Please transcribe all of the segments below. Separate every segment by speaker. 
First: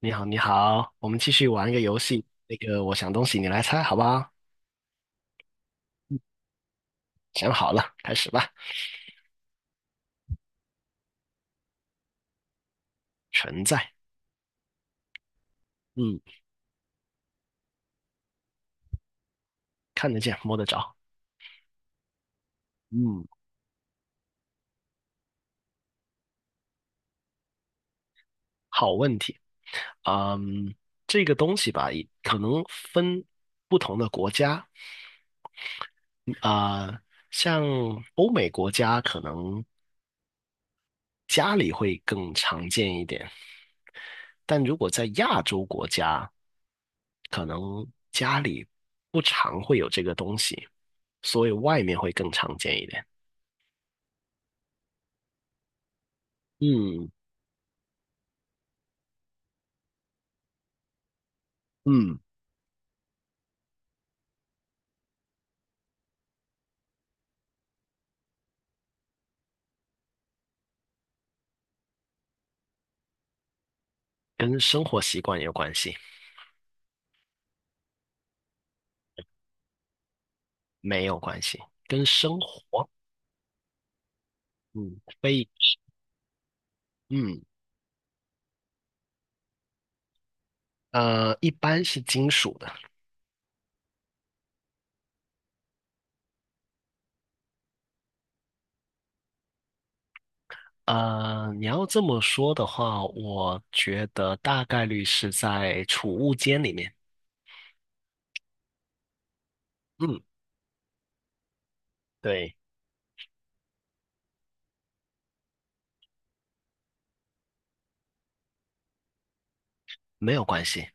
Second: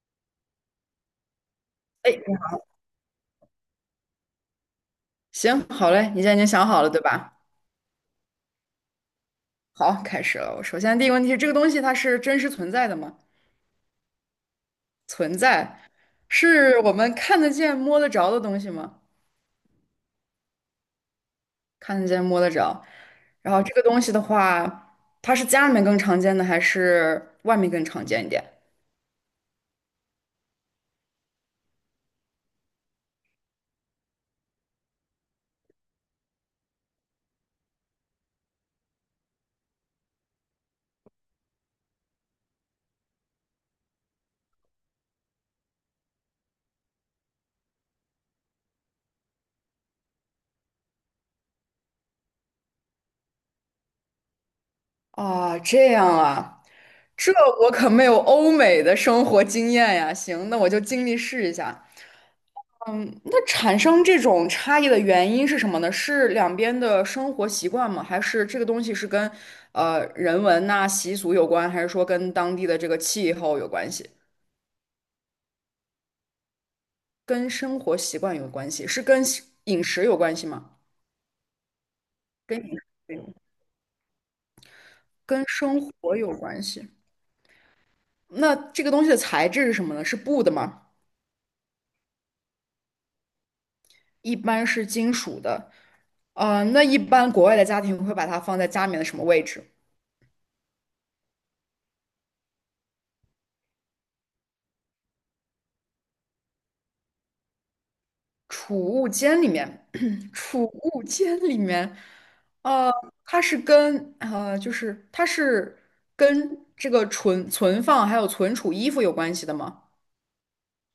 Speaker 1: 你好，你好，我们继续玩一个游
Speaker 2: 哎，
Speaker 1: 戏。那个，我想东西，你来猜，好不好？
Speaker 2: 行，好嘞，你现在已经想好了，对吧？
Speaker 1: 想好了，开始吧。
Speaker 2: 好，开始了。我首先第一个问题是，这个东西它是真实存在的吗？
Speaker 1: 存在。
Speaker 2: 存在，
Speaker 1: 嗯。
Speaker 2: 是我们看得见、摸得着的东西吗？
Speaker 1: 看得见，摸得着。
Speaker 2: 看得见、摸得着。
Speaker 1: 嗯。
Speaker 2: 然后这个东西的话，它是家里面更常见的，还是外面更常见一点？
Speaker 1: 好问题。嗯，这个东西吧，也可能分不同的国家啊，像欧美国家可能家里会更常见一点，但如果在亚洲国家，可能家里不常会有这个东西，所以外面会更常见一点。
Speaker 2: 啊，这样啊，
Speaker 1: 嗯
Speaker 2: 这我可没有欧美的生活经验呀。行，那我就尽力试一下。
Speaker 1: 嗯，
Speaker 2: 产生这种差异的原因是什么呢？是两边的生活习惯吗？还是这个东西是跟人文呐、习俗有关，还是说跟当地的这个气候有关系？
Speaker 1: 跟生活习惯有关系。
Speaker 2: 跟生活习惯有关系？是跟西饮食有关系吗？
Speaker 1: 没有关系。跟生
Speaker 2: 跟饮
Speaker 1: 活，
Speaker 2: 食有关，
Speaker 1: 嗯，
Speaker 2: 跟
Speaker 1: 非，
Speaker 2: 生活有关系。
Speaker 1: 嗯
Speaker 2: 那这个东西的材质是什么呢？是布的吗？
Speaker 1: 呃，一般是金属的。
Speaker 2: 一般是金属的。呃，那一般国外的家庭会把它放在家里面的什么位置？
Speaker 1: 你要这么说的话，我觉得大概率是在储物间里面。
Speaker 2: 储物间里面，
Speaker 1: 嗯，
Speaker 2: 储物间里面，
Speaker 1: 对。
Speaker 2: 呃，它是跟就是它是跟这个存放还有存储衣服有关系的吗？
Speaker 1: 没有关系。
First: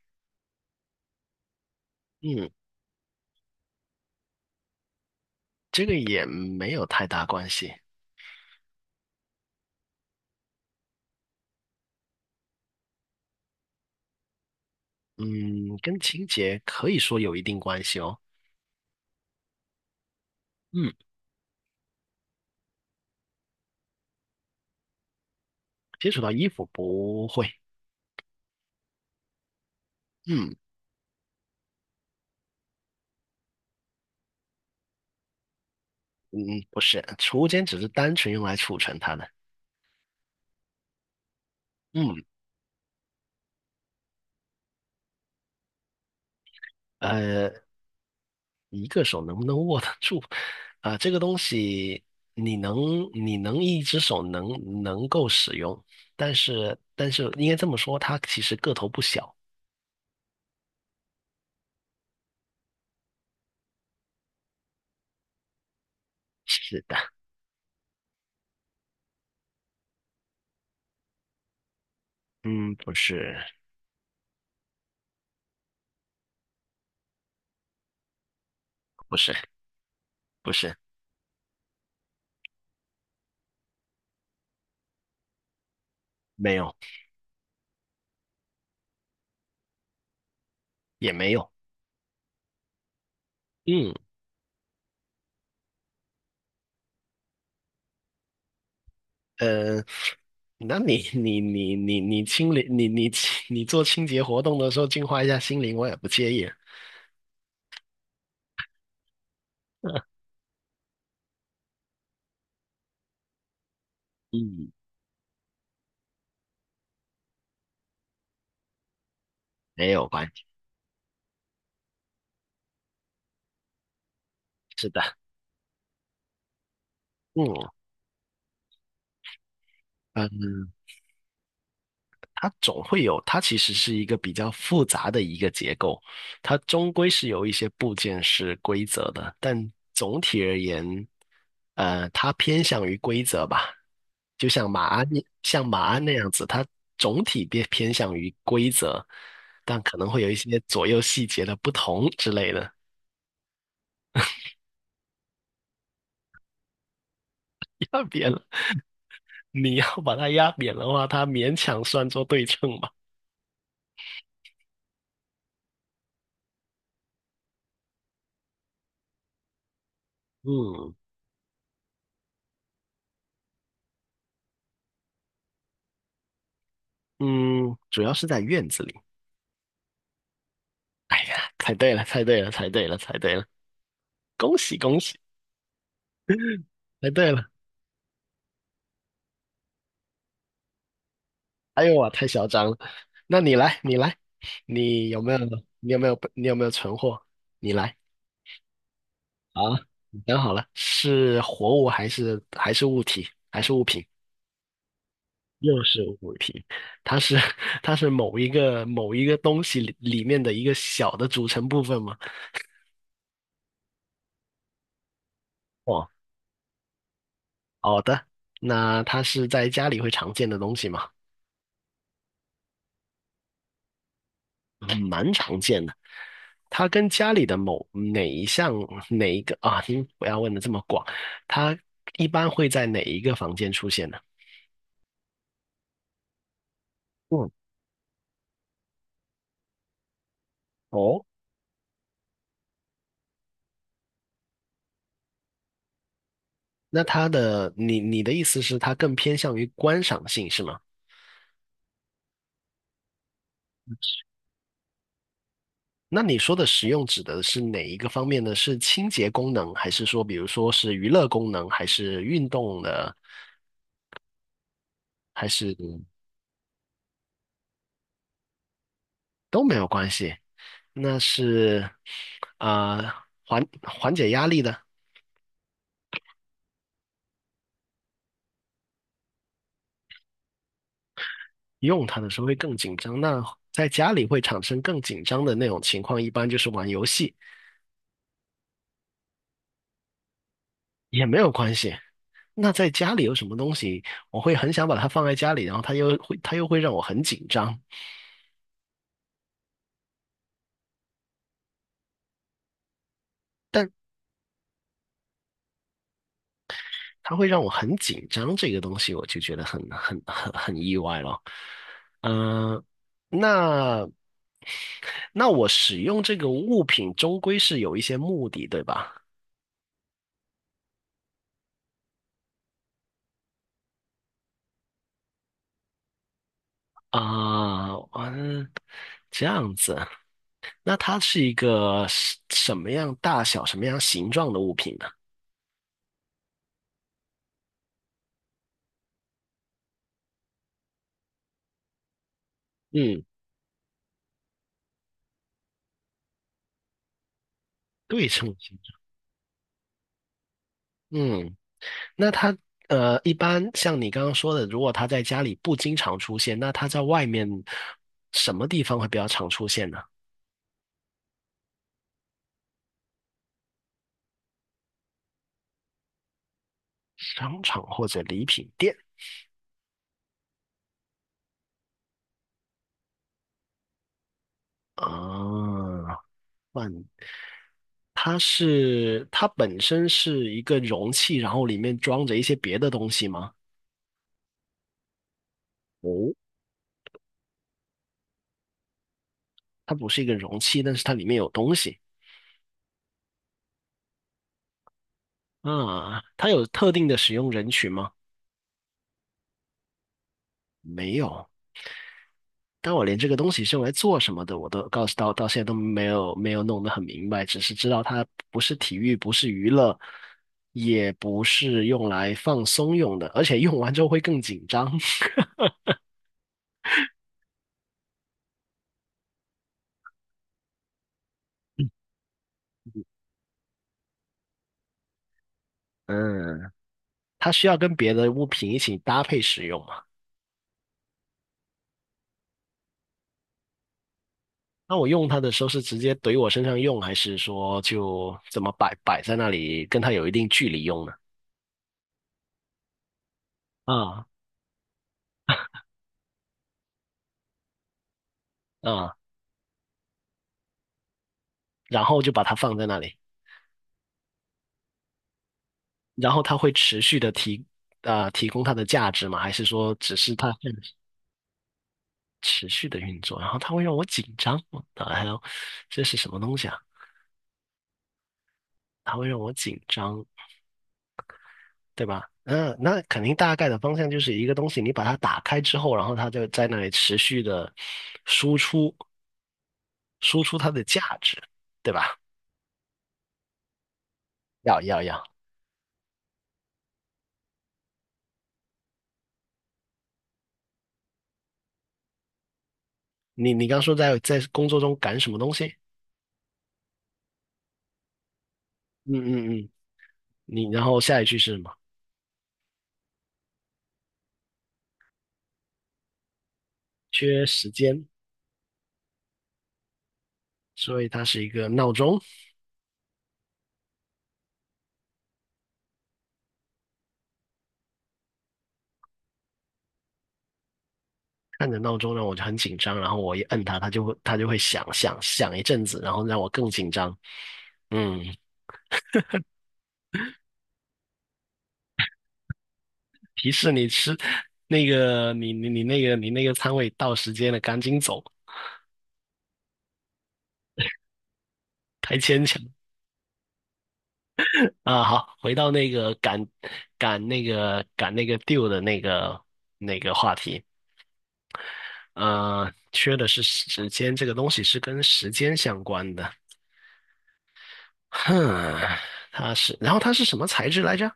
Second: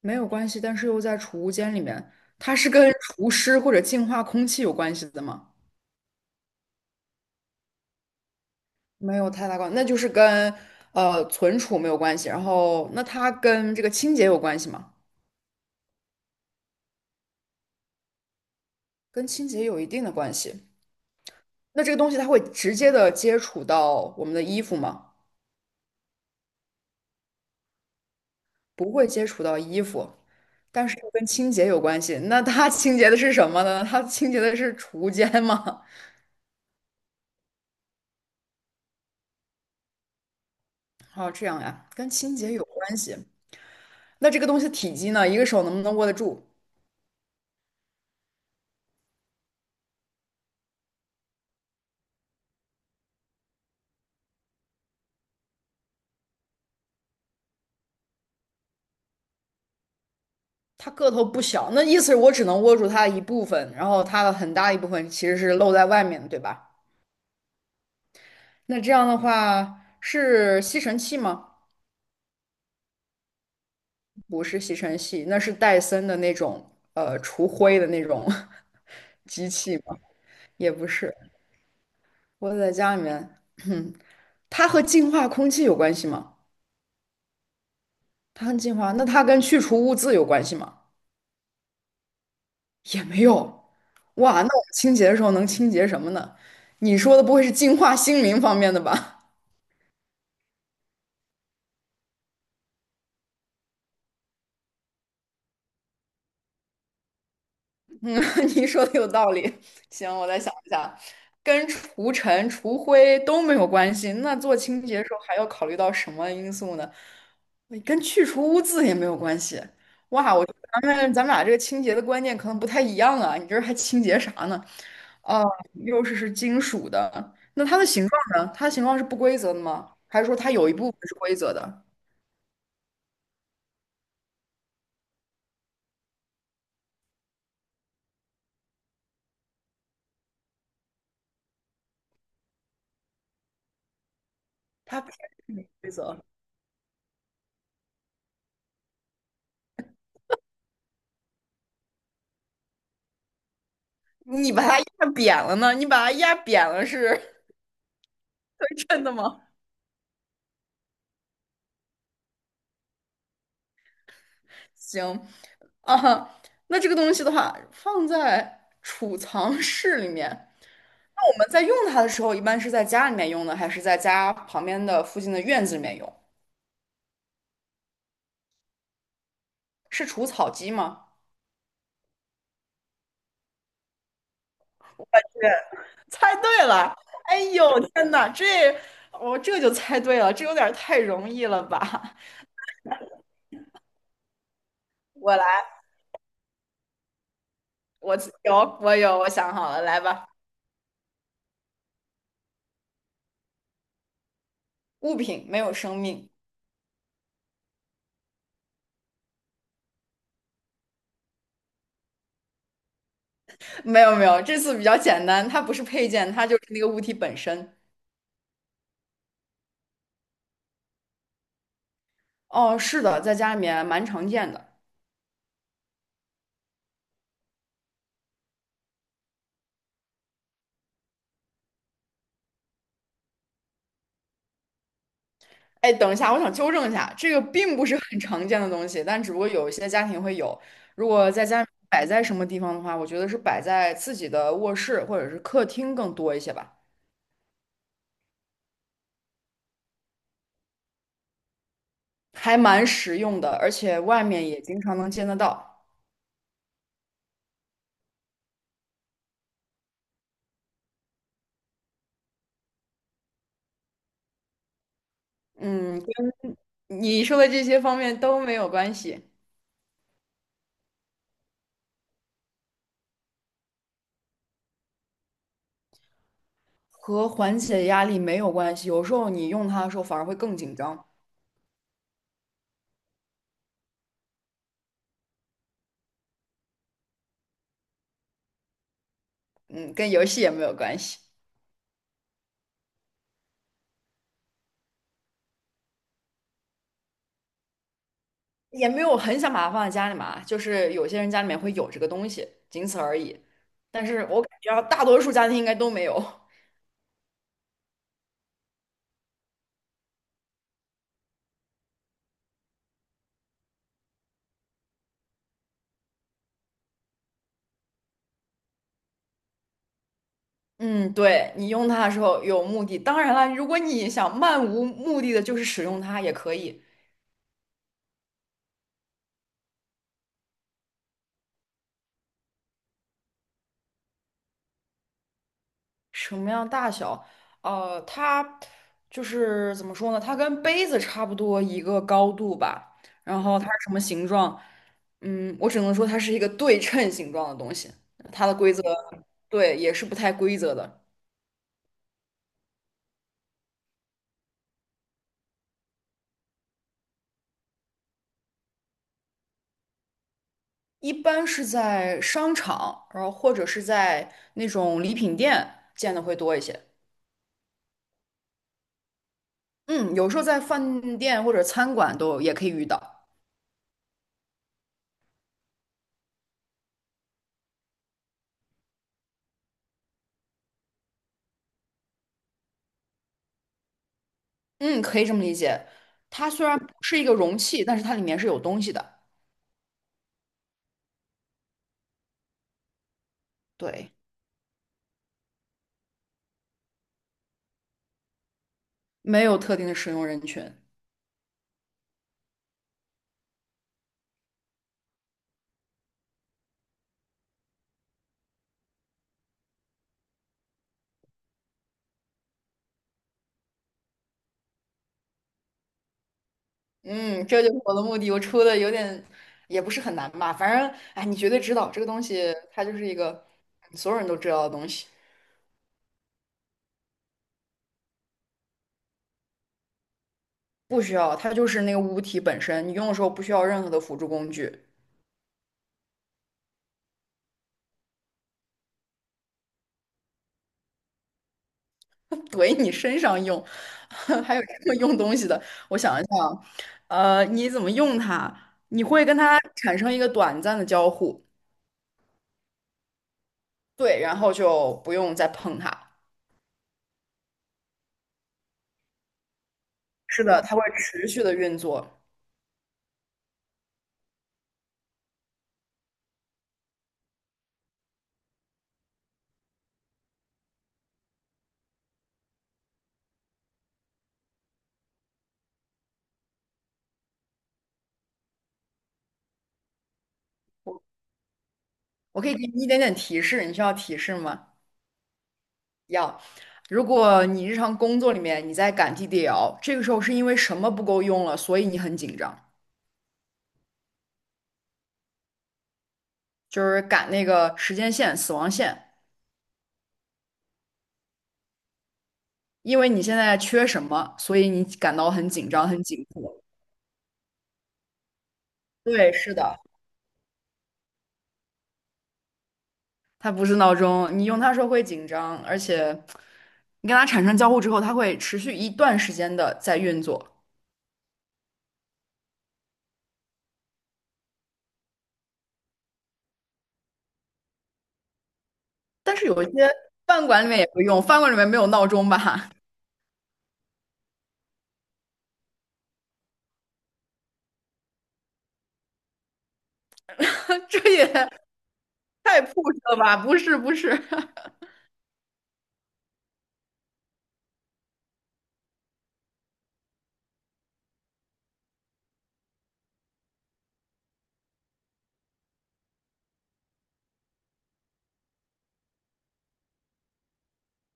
Speaker 2: 没有关系，但是又在储物间里面，
Speaker 1: 嗯，
Speaker 2: 它是跟除湿或者净化空气有关系的吗？
Speaker 1: 这个也没有太大关系。
Speaker 2: 没有太大关，那就是跟存储没有关系。然后，那它跟这个清洁有关系吗？
Speaker 1: 嗯，跟清洁可以说有一定关系哦。
Speaker 2: 跟清洁有一定的关系。
Speaker 1: 嗯。
Speaker 2: 那这个东西它会直接的接触到我们的衣服吗？
Speaker 1: 接触到衣服不会。
Speaker 2: 不会接触到衣服，
Speaker 1: 嗯
Speaker 2: 但是又跟清洁有关系。那它清洁的是什么呢？它清洁的是储物间吗？
Speaker 1: 嗯。不是，储物间只是单纯用来储存它的。
Speaker 2: 哦，这样呀，跟
Speaker 1: 嗯，
Speaker 2: 清洁有关系。那这个东西体积呢？一个手能不能握得住？
Speaker 1: 呃，一个手能不能握得住？啊、这个东西你能你能一只手能够使用，但是应该这么说，它其实个头不小。
Speaker 2: 它个头不小，那意思是我只能握住它的一部分，然后它的很大一部分其实是露在外面的，对吧？
Speaker 1: 是的。
Speaker 2: 那这样的话是吸尘器吗？
Speaker 1: 嗯，不是
Speaker 2: 不是吸尘器，那是戴森的那种除灰的那种
Speaker 1: 不是
Speaker 2: 机器吗？
Speaker 1: 不
Speaker 2: 也
Speaker 1: 是。
Speaker 2: 不是，我在家里面。它和净化空气有关系吗？
Speaker 1: 没有。
Speaker 2: 它和净化，那它跟去除污渍有关系吗？
Speaker 1: 也没有。
Speaker 2: 也没有。
Speaker 1: 嗯，
Speaker 2: 哇，那我们清洁的时候能清洁什么呢？你说的不会是净化心灵方面的吧？
Speaker 1: 呃。那你清理你做清洁活动的时候净化一下心灵，我也不介意。
Speaker 2: 嗯，你说的有道理。行，我 再想一下，跟除尘、除灰都没有关系，那做
Speaker 1: 嗯，
Speaker 2: 清洁的时候还要考虑到什么因素呢？跟去除污渍也没有关系。
Speaker 1: 没有关
Speaker 2: 哇，
Speaker 1: 系。
Speaker 2: 我觉得咱们俩这个清洁的观念可能不太一样啊。你这还清洁啥呢？
Speaker 1: 是的。
Speaker 2: 哦，又是金属的，
Speaker 1: 嗯
Speaker 2: 那它的形状呢？它的形状是不规则的吗？还是说它有
Speaker 1: 嗯。
Speaker 2: 一部分是规则的？
Speaker 1: 它总会有，它其实是一个比较复杂的一个结构，它终归是有一些部件是规则的，但总体而言，它偏向于规则吧，就像马
Speaker 2: 它
Speaker 1: 鞍
Speaker 2: 不是
Speaker 1: 像
Speaker 2: 没
Speaker 1: 马
Speaker 2: 规
Speaker 1: 鞍那
Speaker 2: 则。
Speaker 1: 样子，它总体偏向于规则，但可能会有一些左右细节的不同之类的。
Speaker 2: 你把它压扁了呢？你把它压扁了是
Speaker 1: 压扁了。
Speaker 2: 真的吗？
Speaker 1: 你要把它压扁的话，它勉强算作对称吧。
Speaker 2: 行啊，那这个东西的话，放在储藏室里面。
Speaker 1: 嗯
Speaker 2: 那我们在用它的时候，一般是在家里面用呢，还是在家旁边的附近的院子里面用？
Speaker 1: 嗯。主要是在院子里。
Speaker 2: 是除草机吗？
Speaker 1: 哎呀，猜对了，猜对了，猜对了，猜对了，恭喜恭喜！
Speaker 2: 对，猜对了！
Speaker 1: 猜对
Speaker 2: 哎
Speaker 1: 了！
Speaker 2: 呦，天哪，这我这就猜对了，这有点儿太容易了
Speaker 1: 哎呦
Speaker 2: 吧？
Speaker 1: 哇，太嚣张了。那你来，你来，你 有没
Speaker 2: 我
Speaker 1: 有，
Speaker 2: 来，
Speaker 1: 你有没有，你有没有存货？你来。
Speaker 2: 我我有，我想
Speaker 1: 啊，
Speaker 2: 好了，来
Speaker 1: 你
Speaker 2: 吧。
Speaker 1: 想好了，是活物还是物体还是物品？
Speaker 2: 物品没有
Speaker 1: 又
Speaker 2: 生
Speaker 1: 是
Speaker 2: 命，
Speaker 1: 物品。它是 它是某一个东西里面的一个小的组成部分吗？
Speaker 2: 没有，这次比较简单，它不是
Speaker 1: 哦，
Speaker 2: 配件，它就是那个物体本身。
Speaker 1: 好的。那它是在家里会常见的东西吗？
Speaker 2: 哦，是的，在家里面蛮常见的。
Speaker 1: 嗯，蛮常见的。它跟家里的某哪一项哪一个啊？您不要问的这么广。它一般会在哪一个房间出现呢？
Speaker 2: 哎，等一下，我想纠正一下，这个
Speaker 1: 嗯。
Speaker 2: 并不是很常见的东西，但只不过有一些家庭会有。如
Speaker 1: 哦。
Speaker 2: 果在家里摆在什么地方的话，我觉得是摆在自己的卧室或者是客厅更多一些吧，
Speaker 1: 那它的你的意思是它更偏向于观赏性是吗？
Speaker 2: 还蛮实用的，而且外面也经常能见得到。
Speaker 1: 那你说的实用指的是哪一个方面呢？是清洁功能，还是说比如说是娱乐功能，还是运动的，还是
Speaker 2: 嗯，跟你说的这些方面都没有关系，
Speaker 1: 都没有关系？那是啊、呃缓解压力的。
Speaker 2: 和缓解压力没有关系。有时候你用它的时候反而会更紧张。
Speaker 1: 用它的时候会更紧张。那在家里会产生更紧张的那种情况，一般就是玩游戏，
Speaker 2: 嗯，跟游戏也没有关系。
Speaker 1: 也没有关系。那在家里有什么东西，我会很想把它放在家里，然后它又会让我很紧张。
Speaker 2: 也没有很想把它放在家里嘛，就是有些人家里面会有这个东西，仅此而已。
Speaker 1: 但
Speaker 2: 但是我感觉啊大多数家庭应该都没有。
Speaker 1: 它会让我很紧张这个东西，我就觉得很意外了。嗯、那我使用这个物品终归是有一些目的，对吧？
Speaker 2: 嗯，对，你用它的时候有目的。当然了，如果你想漫无目的的，就是使用它也可以。
Speaker 1: 啊，嗯，这样子。那它是一个什么样大小、什么样形状的物品呢？
Speaker 2: 什么样大小？呃，它就是怎么说呢？它跟杯子差不多一个高度吧。
Speaker 1: 嗯，
Speaker 2: 然后它是什么形状？嗯，我只能说它是一个对称形状的东西。
Speaker 1: 对
Speaker 2: 它
Speaker 1: 称
Speaker 2: 的规
Speaker 1: 性。
Speaker 2: 则，对，也是不太规则的。
Speaker 1: 嗯，那它一般像你刚刚说的，如果它在家里不经常出现，那它在外面什么地方会比较常出现呢？
Speaker 2: 一般是在商场，然后或者是在那种礼品店见的会多一些。
Speaker 1: 商场或者礼品店
Speaker 2: 嗯，有时候在饭店或者餐馆都也可以遇到。
Speaker 1: 啊？换它是它本身是一个容器，然后里面装着一些别的东西吗？
Speaker 2: 嗯，可以这么理解。
Speaker 1: 哦。
Speaker 2: 它虽然不是一个容器，但是它里面是有东西的。
Speaker 1: 它不是一个容器，但是它里面有东西。
Speaker 2: 对，
Speaker 1: 啊，它有特定的使用人群吗？
Speaker 2: 没有特定的使用人群。
Speaker 1: 没有。但我连这个东西是用来做什么的，我都告诉到现在都没有弄得很明白，只是知道它不是体育，不是娱乐，也不是用来放松用的，而且用完之后会更紧张。
Speaker 2: 嗯，这就是我的目的。我出的有点也不是很难吧，反正哎，你绝对知道这个东西，它就是一 个所有人都知道的东西。
Speaker 1: 嗯，它需要跟别的物品一起搭配使用嘛？
Speaker 2: 不需要，它就是那个物体本身，你用的时候不需要任何的辅助工具。
Speaker 1: 那我用它的时候是直接怼我身上用，还是说就怎么摆在那里，跟它有一定距离用呢？
Speaker 2: 怼你身上用，
Speaker 1: 啊
Speaker 2: 还有这么用东西的。我想一想，呃，你怎么用它？你
Speaker 1: 啊，
Speaker 2: 会跟它产生一个短暂的交互，
Speaker 1: 然后就把它放在那里。
Speaker 2: 对，然后就不用再碰它。
Speaker 1: 然后它会持续的提提供它的价值吗？还是说只是
Speaker 2: 是
Speaker 1: 它
Speaker 2: 的，
Speaker 1: 会
Speaker 2: 它会持续的运作。
Speaker 1: 持续的运作？然后它会让我紧张。啊，还有这是什么东西啊？它会让我紧张，对吧？嗯，那肯定大概的方向就是一个东西，你把它打开之后，然后它就在那里持续的输出它的价值，对吧？
Speaker 2: 我可以给你一点点提示，你需要提示吗？
Speaker 1: 要要要。
Speaker 2: 要。如果你日常工作里面你在赶 DDL,这个时候是因为什么不够用了，所以你很紧张，
Speaker 1: 你刚说在工作中赶什么东西？
Speaker 2: 就是赶那个时间线、死亡线，
Speaker 1: 嗯嗯嗯。你然后下一句是什么？
Speaker 2: 因为你现在缺什么，所以你感到很紧张、很紧迫。
Speaker 1: 缺时间，
Speaker 2: 对，是的，
Speaker 1: 所以它是一个闹钟。
Speaker 2: 它不是闹钟，你用它时候会紧张，而且你跟它产生交互之后，它会持续一段时间的在运作。
Speaker 1: 按着闹钟让我就很紧张，然后我一摁它，它就会响响响一阵子，然后让我更紧张。嗯，
Speaker 2: 但是有一些饭馆里面也会用，饭馆里面没有闹钟吧？
Speaker 1: 提示你吃那个你你你那个你那个餐位到时间了，赶紧走，
Speaker 2: 这也
Speaker 1: 太牵强。
Speaker 2: 太 p u 了吧？不是，
Speaker 1: 啊！好，回到那个赶那个 deal 的那个话题，缺的是时间，这个东西是跟时间相关的。哼。它是，然后它是什么材质来着？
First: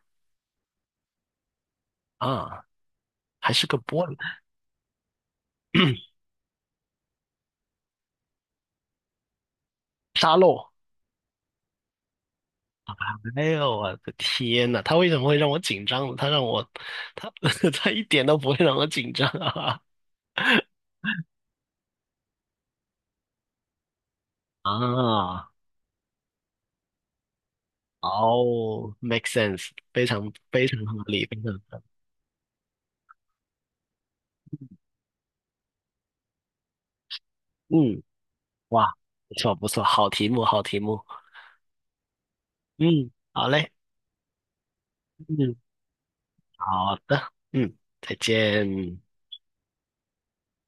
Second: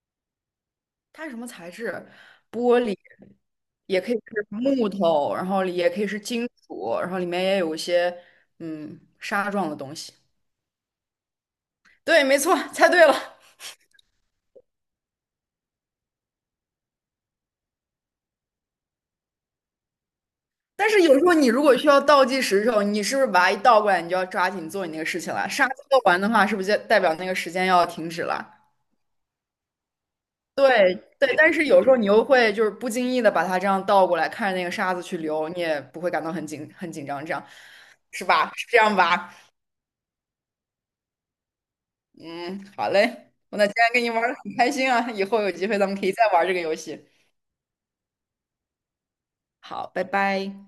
Speaker 2: 它是什么材质？
Speaker 1: 啊，
Speaker 2: 玻璃，
Speaker 1: 还是个
Speaker 2: 也
Speaker 1: 玻
Speaker 2: 可以
Speaker 1: 璃。
Speaker 2: 是木头，然后也可以是 金属，然后里面也有一些纱状的东西。
Speaker 1: 沙漏。
Speaker 2: 对，没错，猜对了。
Speaker 1: 哎呦，我的天呐，他为什么会让我紧张呢？他让我，他 他一点都不会让我紧张啊！
Speaker 2: 但是有时候你如果需要倒计时的时候，你是不是把它一倒过来，你就要抓 紧做你那个事情了？
Speaker 1: 啊。
Speaker 2: 沙子做完的话，是不是就代表那个时间要停止了？
Speaker 1: 哦，make sense，非常非常
Speaker 2: 对
Speaker 1: 合理，
Speaker 2: 对，
Speaker 1: 非常
Speaker 2: 但是
Speaker 1: 合
Speaker 2: 有
Speaker 1: 理。
Speaker 2: 时候你又会就是不经意的把它这样倒过来，看着那个沙子去流，你也不会感到很紧张，这样
Speaker 1: 嗯，
Speaker 2: 是吧？是这
Speaker 1: 哇，
Speaker 2: 样吧？
Speaker 1: 不错不错，好题目，好题目。
Speaker 2: 嗯，好
Speaker 1: 嗯，
Speaker 2: 嘞，
Speaker 1: 好
Speaker 2: 我那
Speaker 1: 嘞。
Speaker 2: 今天跟你玩的很开心啊，以后有
Speaker 1: 嗯，
Speaker 2: 机会咱们可以再玩这个游
Speaker 1: 好
Speaker 2: 戏。
Speaker 1: 的。嗯，再见。
Speaker 2: 好，拜拜。